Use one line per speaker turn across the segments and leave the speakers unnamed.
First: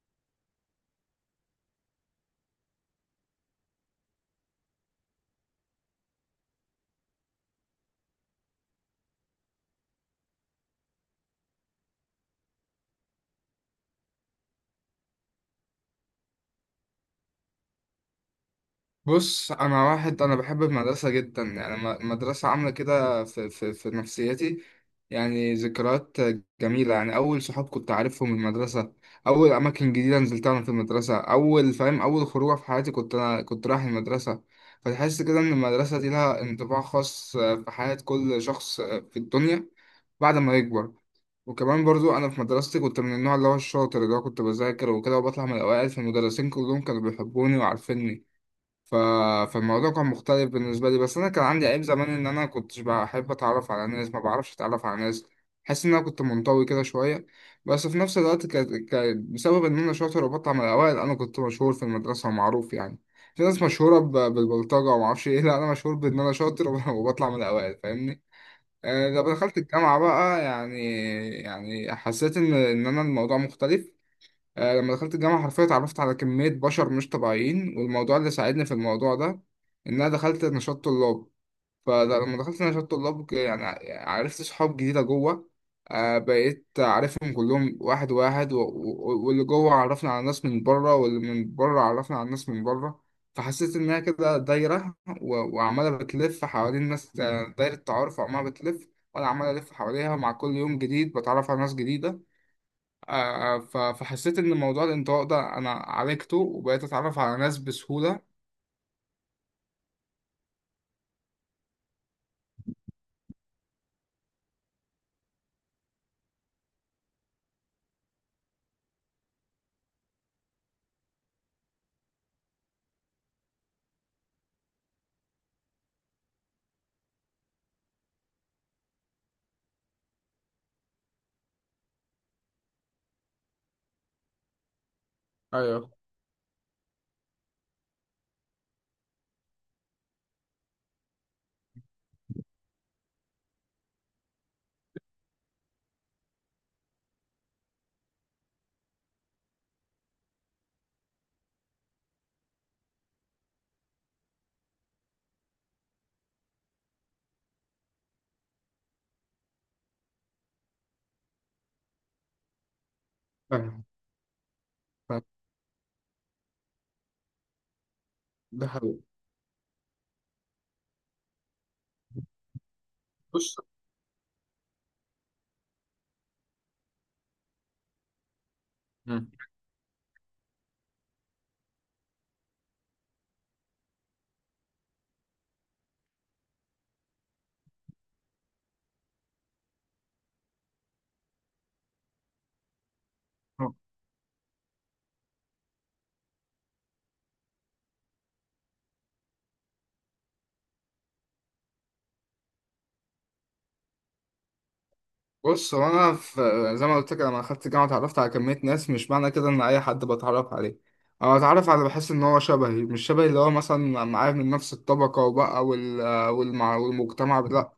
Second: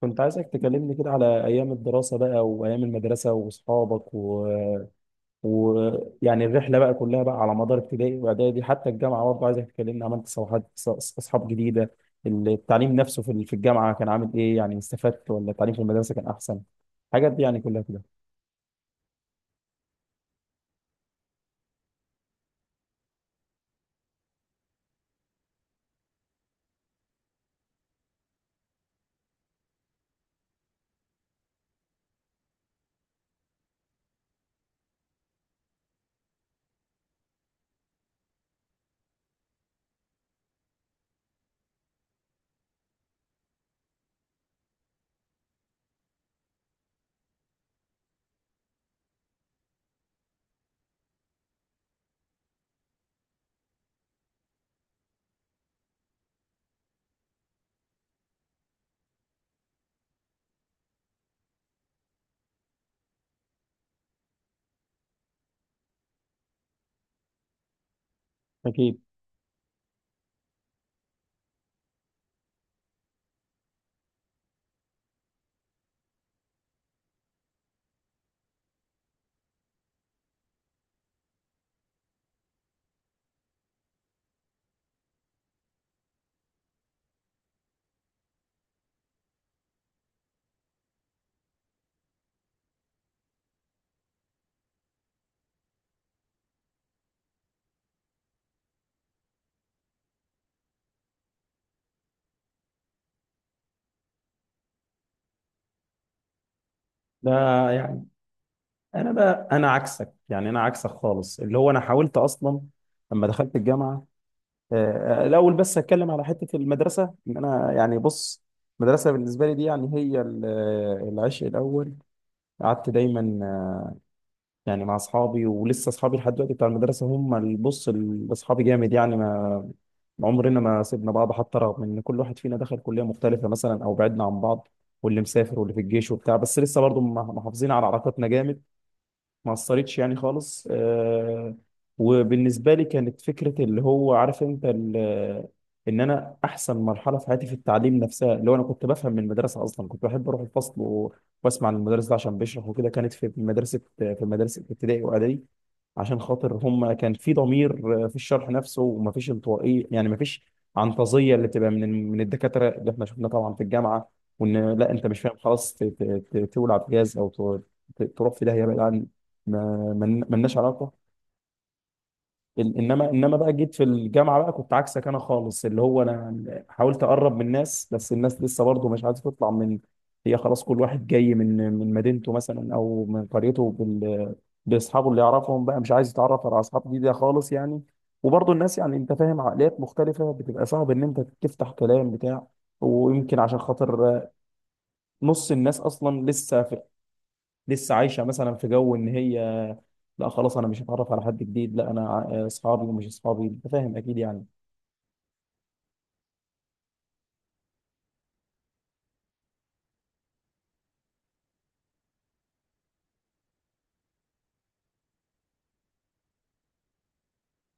كنت عايزك تكلمني كده على أيام الدراسة بقى وأيام المدرسة وأصحابك و... يعني الرحلة بقى كلها بقى على مدار ابتدائي وإعدادي حتى الجامعة برضه عايزك تكلمني عملت صفحات أصحاب جديدة. التعليم نفسه في الجامعة كان عامل إيه؟ يعني استفدت ولا التعليم في المدرسة كان أحسن؟ الحاجات دي يعني كلها كده.
بص، انا واحد انا بحب المدرسه جدا. يعني المدرسه عامله كده في نفسيتي. يعني ذكريات جميله. يعني اول صحاب كنت عارفهم من المدرسه. اول اماكن جديده نزلتها انا في المدرسه. اول فاهم، اول خروجه في حياتي كنت رايح المدرسه. فتحس كده ان المدرسه دي لها انطباع خاص في حياه كل شخص في الدنيا بعد ما يكبر. وكمان برضو انا في مدرستي كنت من النوع اللي هو الشاطر، اللي هو كنت بذاكر وكده وبطلع من الاوائل، فالمدرسين كلهم كانوا بيحبوني وعارفيني. ف... فالموضوع كان مختلف بالنسبة لي. بس أنا كان عندي عيب زمان إن أنا كنتش بحب أتعرف على ناس، ما بعرفش أتعرف على ناس. حاسس إن أنا كنت منطوي كده شوية. بس في نفس الوقت، بسبب إن أنا شاطر وبطلع من الأوائل أنا كنت مشهور في المدرسة ومعروف يعني. في ناس مشهورة بالبلطجة ومعرفش إيه لا، أنا مشهور بإن أنا شاطر وبطلع من الأوائل، فاهمني؟
أكيد.
آه، لما دخلت الجامعة بقى يعني، يعني حسيت إن أنا الموضوع مختلف. آه، لما دخلت الجامعة حرفيا اتعرفت على كمية بشر مش طبيعيين، والموضوع اللي ساعدني في الموضوع ده إن أنا دخلت نشاط طلاب. فلما دخلت نشاط طلاب يعني عرفت صحاب جديدة جوه. آه، بقيت عارفهم كلهم واحد واحد، واللي جوه عرفنا على ناس من بره، واللي من بره عرفنا على ناس من بره. فحسيت إنها كده دايرة، وعمالة بتلف حوالين ناس. آه، دايرة تعارف وعمالة بتلف وأنا عمال ألف حواليها. مع كل يوم جديد بتعرف على ناس جديدة. آه، آه، فحسيت ان موضوع الانطواء ده انا عالجته وبقيت اتعرف
ده
على ناس
يعني
بسهولة.
أنا بقى أنا عكسك، يعني أنا عكسك خالص، اللي هو أنا حاولت أصلا لما دخلت الجامعة. الاول بس هتكلم على حته المدرسه، ان انا يعني بص، المدرسه بالنسبه لي دي يعني هي العشق الاول. قعدت دايما يعني مع اصحابي، ولسه اصحابي لحد دلوقتي بتاع المدرسه هم اللي بص اصحابي جامد يعني ما عمرنا ما سيبنا بعض، حتى رغم ان كل واحد فينا دخل كليه مختلفه مثلا او بعدنا عن بعض، واللي مسافر واللي في
ايوه،
الجيش وبتاع، بس لسه برضه محافظين على علاقتنا جامد. ما اثرتش يعني خالص آه. وبالنسبه لي كانت فكره اللي هو عارف انت ان انا احسن مرحله في حياتي في التعليم نفسها، اللي هو انا كنت بفهم من المدرسه، اصلا كنت بحب اروح الفصل واسمع المدرس ده عشان بيشرح وكده. كانت في مدرسه، في مدرسه ابتدائي واعدادي، عشان خاطر هم كان في ضمير في الشرح نفسه، ومفيش انطوائيه يعني، مفيش عنطزيه اللي بتبقى من الدكاتره اللي احنا شفناها طبعا في
فاهم.
الجامعه. وان لا انت مش
فاهم،
فاهم خلاص تولع بجاز او ت- تروح في داهيه
ده
بعيد،
حقيقي.
ما ملناش علاقه. انما بقى
بص.
جيت في الجامعه بقى كنت عكسك انا خالص، اللي هو انا حاولت اقرب من الناس بس الناس لسه برضه مش عايزه
مم.
تطلع من. هي خلاص كل واحد جاي من مدينته مثلا او من قريته باصحابه اللي يعرفهم بقى، مش عايز يتعرف على اصحاب جديده خالص يعني. وبرضه الناس يعني انت فاهم، عقليات مختلفه، بتبقى صعب ان انت تفتح كلام بتاع. ويمكن عشان خاطر نص الناس اصلا لسه عايشه مثلا في جو ان هي لا خلاص انا مش هتعرف على حد جديد، لا انا اصحابي ومش اصحابي انت فاهم اكيد يعني.
بص، هو انا زي ما قلت لك لما دخلت الجامعه اتعرفت على كميه ناس. مش معنى كده ان اي حد بتعرف عليه، انا بتعرف على اللي بحس ان هو شبهي. مش شبهي اللي هو مثلا معايا من نفس الطبقه وبقى، والمجتمع، لا.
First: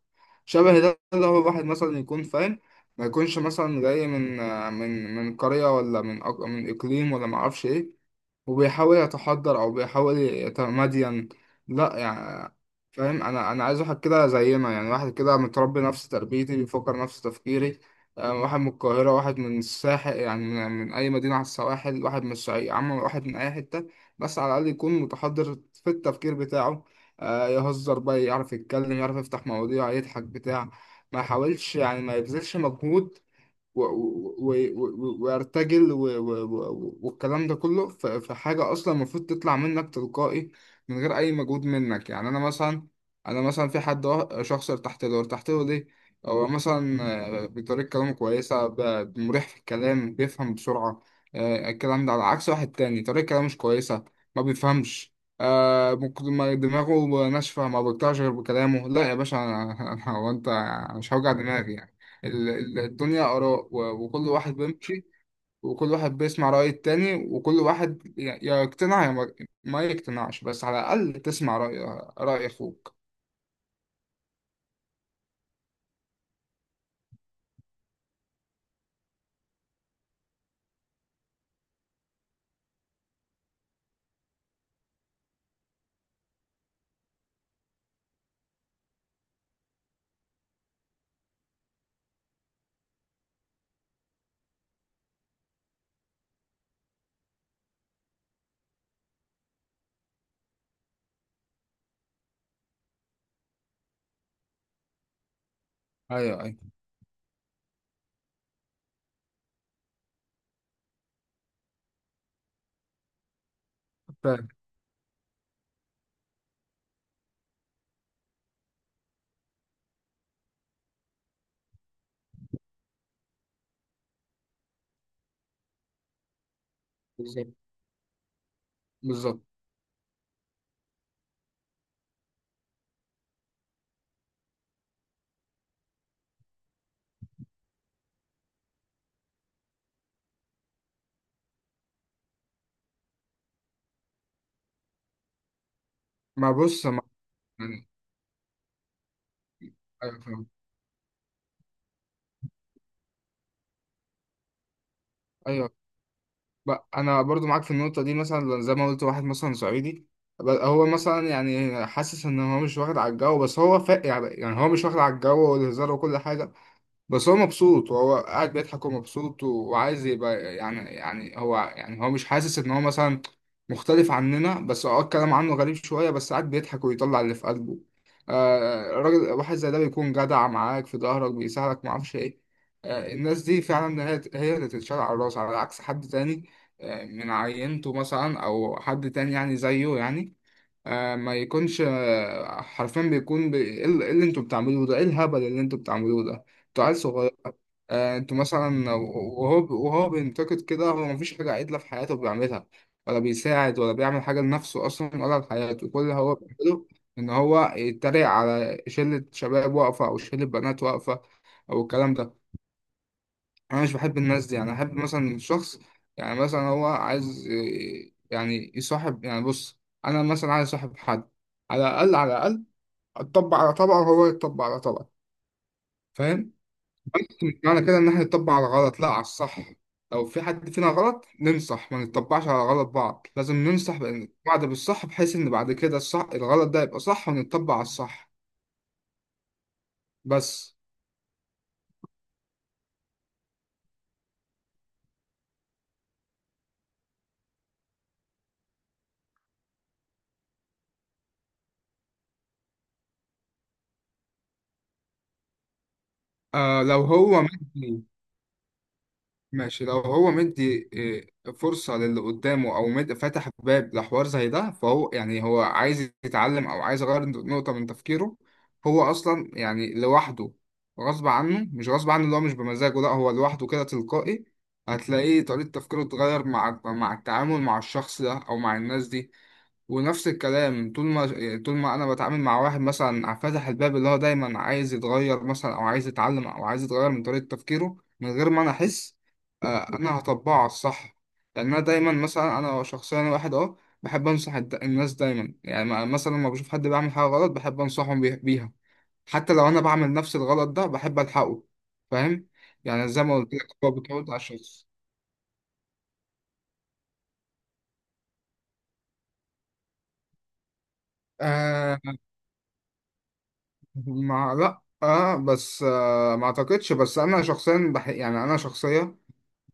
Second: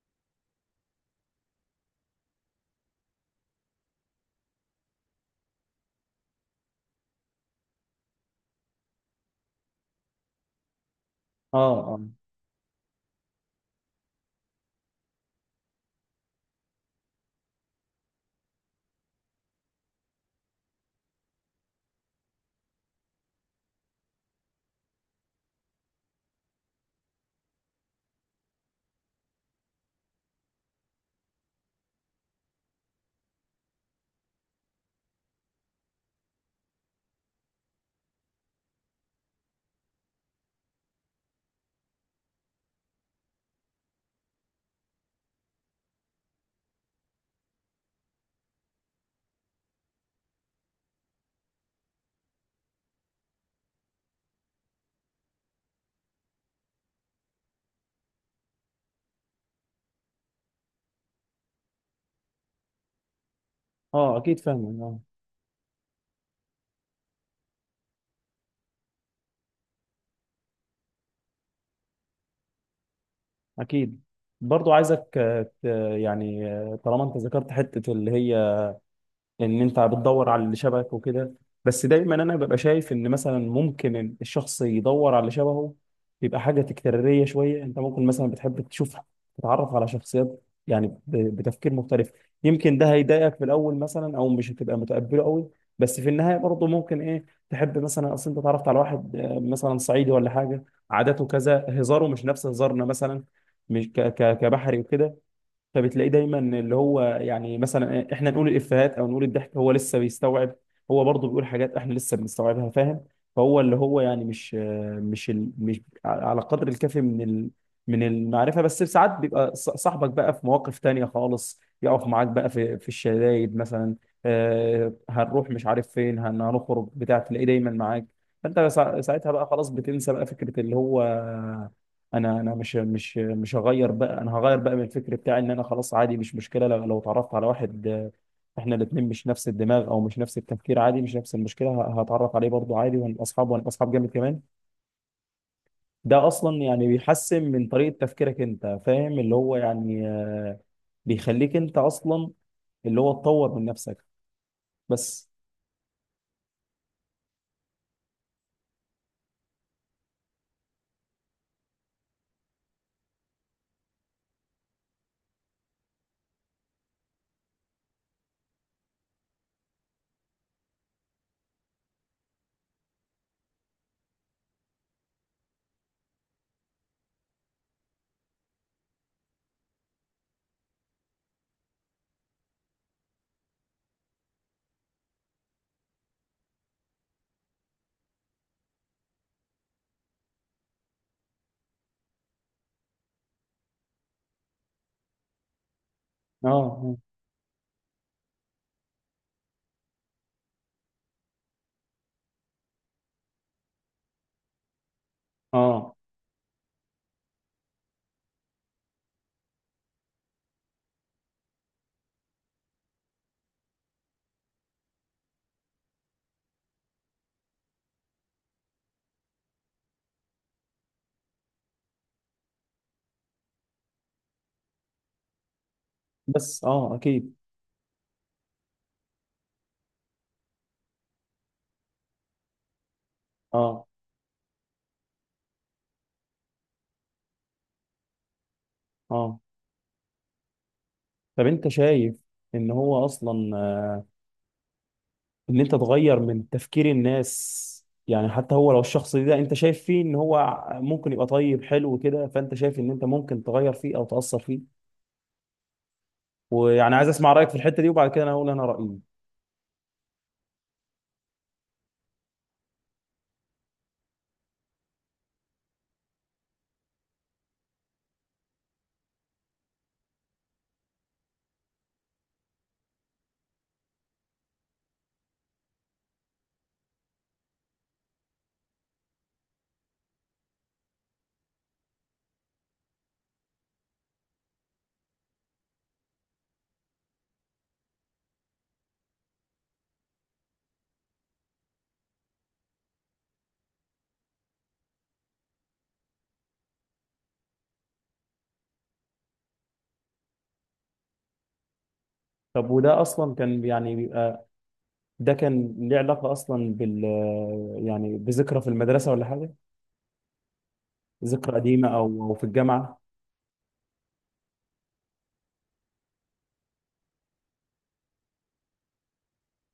شبهي ده اللي هو واحد مثلا يكون فاهم. ما يكونش مثلا جاي من قريه، ولا من اقليم، ولا ما اعرفش ايه، وبيحاول يتحضر او بيحاول يتمدين.
اه،
لا
اه،
يعني، فاهم. انا عايز واحد كده زينا، يعني واحد كده متربي نفس تربيتي، بيفكر نفس تفكيري. آه، واحد من القاهرة، واحد من الساحل، يعني من أي مدينة على السواحل، واحد من الصعيد، عم، واحد من أي حتة. بس على الأقل يكون متحضر في التفكير بتاعه. آه، يهزر بقى، يعرف يتكلم، يعرف يفتح مواضيع، يضحك بتاع. ما يحاولش يعني، ما يبذلش مجهود وارتجل والكلام ده كله. في حاجة أصلا المفروض تطلع منك تلقائي من غير أي مجهود منك. يعني أنا مثلا، أنا مثلا في حد، شخص ارتحت له. ارتحت له ليه؟ هو مثلا، آه، بطريقة كلامه كويسة، مريح في الكلام، بيفهم بسرعة. آه، الكلام ده على عكس واحد تاني طريقة كلامه مش كويسة، ما بيفهمش. آه، ما دماغه ناشفة، ما بيقطعش غير بكلامه. لا يا باشا، هو أنت؟ مش هوجع دماغي. الدنيا آراء،
اه،
وكل
اكيد،
واحد
فاهم، اه،
بيمشي، وكل واحد بيسمع رأي التاني، وكل واحد يا يقتنع يا ما يقتنعش، بس على الأقل تسمع رأي أخوك.
اكيد. برضو عايزك يعني طالما انت ذكرت حتة اللي هي ان انت بتدور على اللي شبهك وكده. بس دايما انا ببقى شايف ان مثلا ممكن الشخص يدور على اللي شبهه يبقى حاجه تكراريه شويه. انت ممكن مثلا بتحب تشوف، تتعرف على شخصيات يعني بتفكير مختلف. يمكن ده هيضايقك في الاول مثلا، او مش هتبقى متقبله قوي، بس في النهايه برضه ممكن ايه تحب. مثلا اصل انت اتعرفت على واحد مثلا صعيدي ولا حاجه، عاداته كذا، هزاره مش نفس هزارنا مثلا، مش كبحري وكده. فبتلاقيه دايما
أيوه، أيوه،
اللي هو يعني مثلا احنا نقول الافيهات او نقول الضحك، هو لسه بيستوعب. هو برضه بيقول حاجات احنا لسه بنستوعبها، فاهم. فهو اللي هو يعني
فاهم.
مش على قدر الكافي من ال، من المعرفه. بس ساعات بيبقى صاحبك بقى في مواقف تانية خالص، يقف معاك بقى في الشدايد مثلا، هنروح مش عارف فين هنخرج بتاع، تلاقيه
بالظبط.
دايما معاك. فانت ساعتها
بالظبط.
بقى خلاص بتنسى بقى فكره اللي هو انا مش هغير. بقى انا هغير بقى من الفكر بتاعي، ان انا خلاص عادي مش مشكله لو اتعرفت على واحد احنا الاثنين مش نفس الدماغ او مش نفس التفكير عادي، مش نفس المشكله، هتعرف عليه برضه عادي، وهنبقى اصحاب، وهنبقى اصحاب جامد كمان. ده
ما
اصلا يعني
بص، ما
بيحسن من
يعني،
طريقه تفكيرك، انت فاهم اللي هو يعني
أيوه، فاهم.
بيخليك انت اصلا اللي هو تطور من نفسك بس.
أيوه، بقى أنا برضو معاك في النقطة دي. مثلا زي ما قلت واحد مثلا صعيدي، هو مثلا يعني حاسس إن هو مش واخد على الجو. بس هو يعني هو مش واخد على الجو والهزار وكل حاجة. بس هو مبسوط، وهو قاعد بيضحك ومبسوط، وعايز يبقى يعني هو مش حاسس ان هو مثلا مختلف عننا. بس اه، الكلام عنه غريب شوية، بس قاعد بيضحك ويطلع اللي في قلبه. آه، راجل واحد زي ده بيكون جدع معاك، في ظهرك، بيساعدك، معرفش ايه. آه، الناس دي فعلا هي اللي تتشال على الراس، على عكس حد تاني. آه، من عينته مثلا، او حد تاني يعني زيه يعني. آه، ما يكونش، آه، حرفيا بيكون ايه، إيه اللي انتوا بتعملوه ده، ايه الهبل اللي انتوا بتعملوه ده،
اه،
انتوا عيال
اه،
صغير. آه، انتوا مثلا، وهو بينتقد كده. هو مفيش حاجة عدلة في حياته بيعملها، ولا بيساعد، ولا بيعمل حاجة لنفسه أصلا ولا لحياته.
آه.
كل اللي هو بيعمله إن هو يتريق على شلة شباب واقفة أو شلة بنات واقفة، أو الكلام ده. انا مش بحب الناس دي. يعني احب مثلا الشخص، يعني مثلا هو عايز إيه، يعني يصاحب. يعني بص، انا مثلا عايز اصاحب حد، على الاقل على الاقل اطبق على طبقه وهو يطبق على طبقه، فاهم.
بس اه اكيد.
مش معنى كده ان احنا نطبق على غلط، لا، على الصح. لو في حد فينا غلط ننصح، ما نطبقش على غلط، بعض لازم
اه،
ننصح بعض بالصح، بحيث ان بعد كده الصح الغلط ده يبقى صح ونطبق على الصح.
اه.
بس،
طب انت شايف ان هو اصلا ان انت تغير من تفكير الناس، يعني حتى هو لو الشخص ده انت شايف فيه ان هو ممكن يبقى طيب حلو كده، فانت شايف ان انت ممكن تغير فيه او تأثر فيه؟
آه،
ويعني
لو
عايز اسمع
هو
رأيك في الحتة دي،
مادي،
وبعد كده انا هقول انا رأيي.
ماشي، لو هو مدي إيه، فرصة للي قدامه أو مد فتح باب لحوار زي ده، فهو يعني هو عايز يتعلم أو عايز يغير نقطة من تفكيره. هو أصلا يعني لوحده غصب عنه، مش غصب عنه اللي هو مش بمزاجه، لا، هو لوحده كده تلقائي هتلاقيه طريقة تفكيره اتغير مع التعامل مع الشخص ده أو مع الناس دي. ونفس الكلام، طول ما يعني طول ما انا بتعامل مع واحد مثلا فاتح الباب، اللي هو دايما عايز يتغير مثلا او عايز يتعلم او عايز يتغير من طريقة تفكيره، من غير ما انا احس. آه، انا هطبقه على الصح. لان انا دايما مثلا، انا شخصيا واحد اه بحب انصح الناس دايما، يعني مثلا لما بشوف حد بيعمل حاجة غلط بحب انصحهم بيها. حتى لو انا بعمل نفس الغلط ده بحب الحقه، فاهم.
طب وده
يعني زي
اصلا
ما قلت
كان
لك هو
يعني
بتعود على
بيبقى،
الشخص.
ده كان ليه علاقة اصلا يعني بذكرى في المدرسة ولا حاجة؟ ذكرى قديمة
آه،
او في الجامعة؟
ما، لا، اه، بس آه، ما اعتقدش. بس انا شخصيا يعني انا شخصيا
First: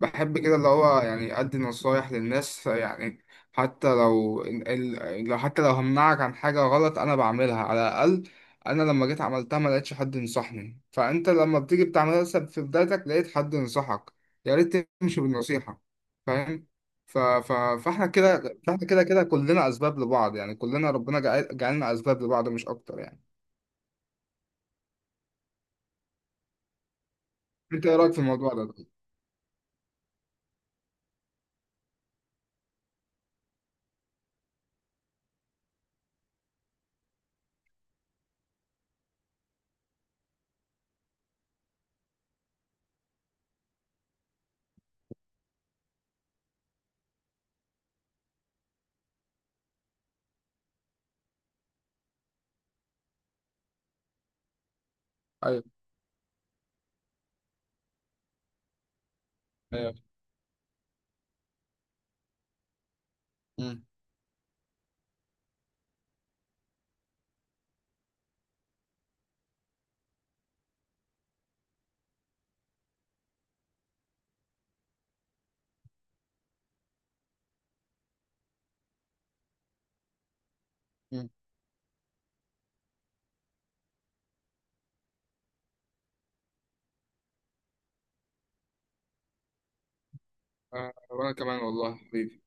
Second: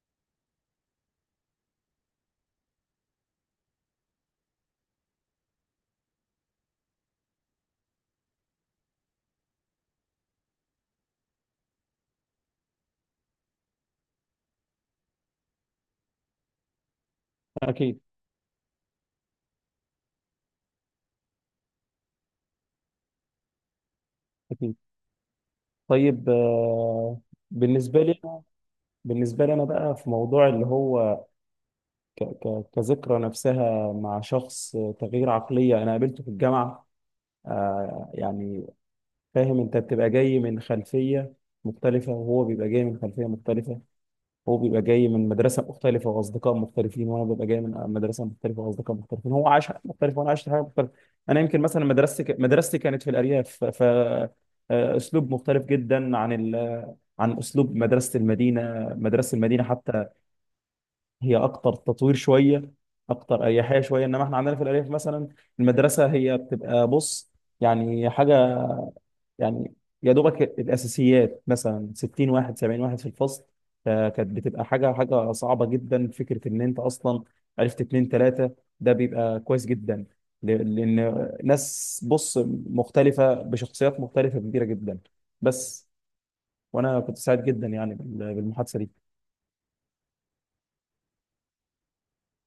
بحب كده اللي هو يعني ادي نصايح للناس يعني. حتى لو ال... ال- لو حتى لو همنعك عن حاجة غلط انا بعملها. على الاقل انا لما جيت عملتها ما لقيتش حد ينصحني، فانت لما بتيجي بتعملها لسه في بدايتك لقيت حد ينصحك، يا ريت تمشي بالنصيحة، فاهم.
اكيد،
فاحنا كده كلنا اسباب لبعض. يعني كلنا ربنا جعلنا اسباب لبعض، مش اكتر يعني.
اكيد. طيب
انت ايه
بالنسبة
رايك في
لي
الموضوع ده طيب؟
بالنسبة لي انا بقى في موضوع اللي هو كذكرى نفسها مع شخص تغيير عقلية أنا قابلته في الجامعة. يعني فاهم، أنت بتبقى جاي من خلفية مختلفة، وهو بيبقى جاي من خلفية مختلفة، هو بيبقى جاي من مدرسة مختلفة وأصدقاء مختلفين، وأنا ببقى جاي من مدرسة مختلفة وأصدقاء مختلفين، هو عاش حاجة مختلفة وأنا عشت حاجة مختلفة. أنا يمكن مثلا مدرستي كانت في الأرياف، ف أسلوب
ايوه،
مختلف جدا عن أسلوب مدرسة المدينة. مدرسة المدينة حتى
ايوه.
هي اكتر تطوير شويه، اكتر اريحيه
مم.
شويه. انما احنا عندنا في الارياف مثلا المدرسه هي بتبقى بص، يعني حاجه، يعني يا دوبك الاساسيات، مثلا 60 واحد، 70 واحد في الفصل. فكانت بتبقى حاجه صعبه جدا، فكره ان انت اصلا عرفت اتنين تلاته ده بيبقى كويس جدا، لان
مم.
ناس بص مختلفه بشخصيات مختلفه كبيره جدا بس. وانا كنت سعيد جدا يعني بالمحادثه دي.
آه، وانا كمان والله حبيبي.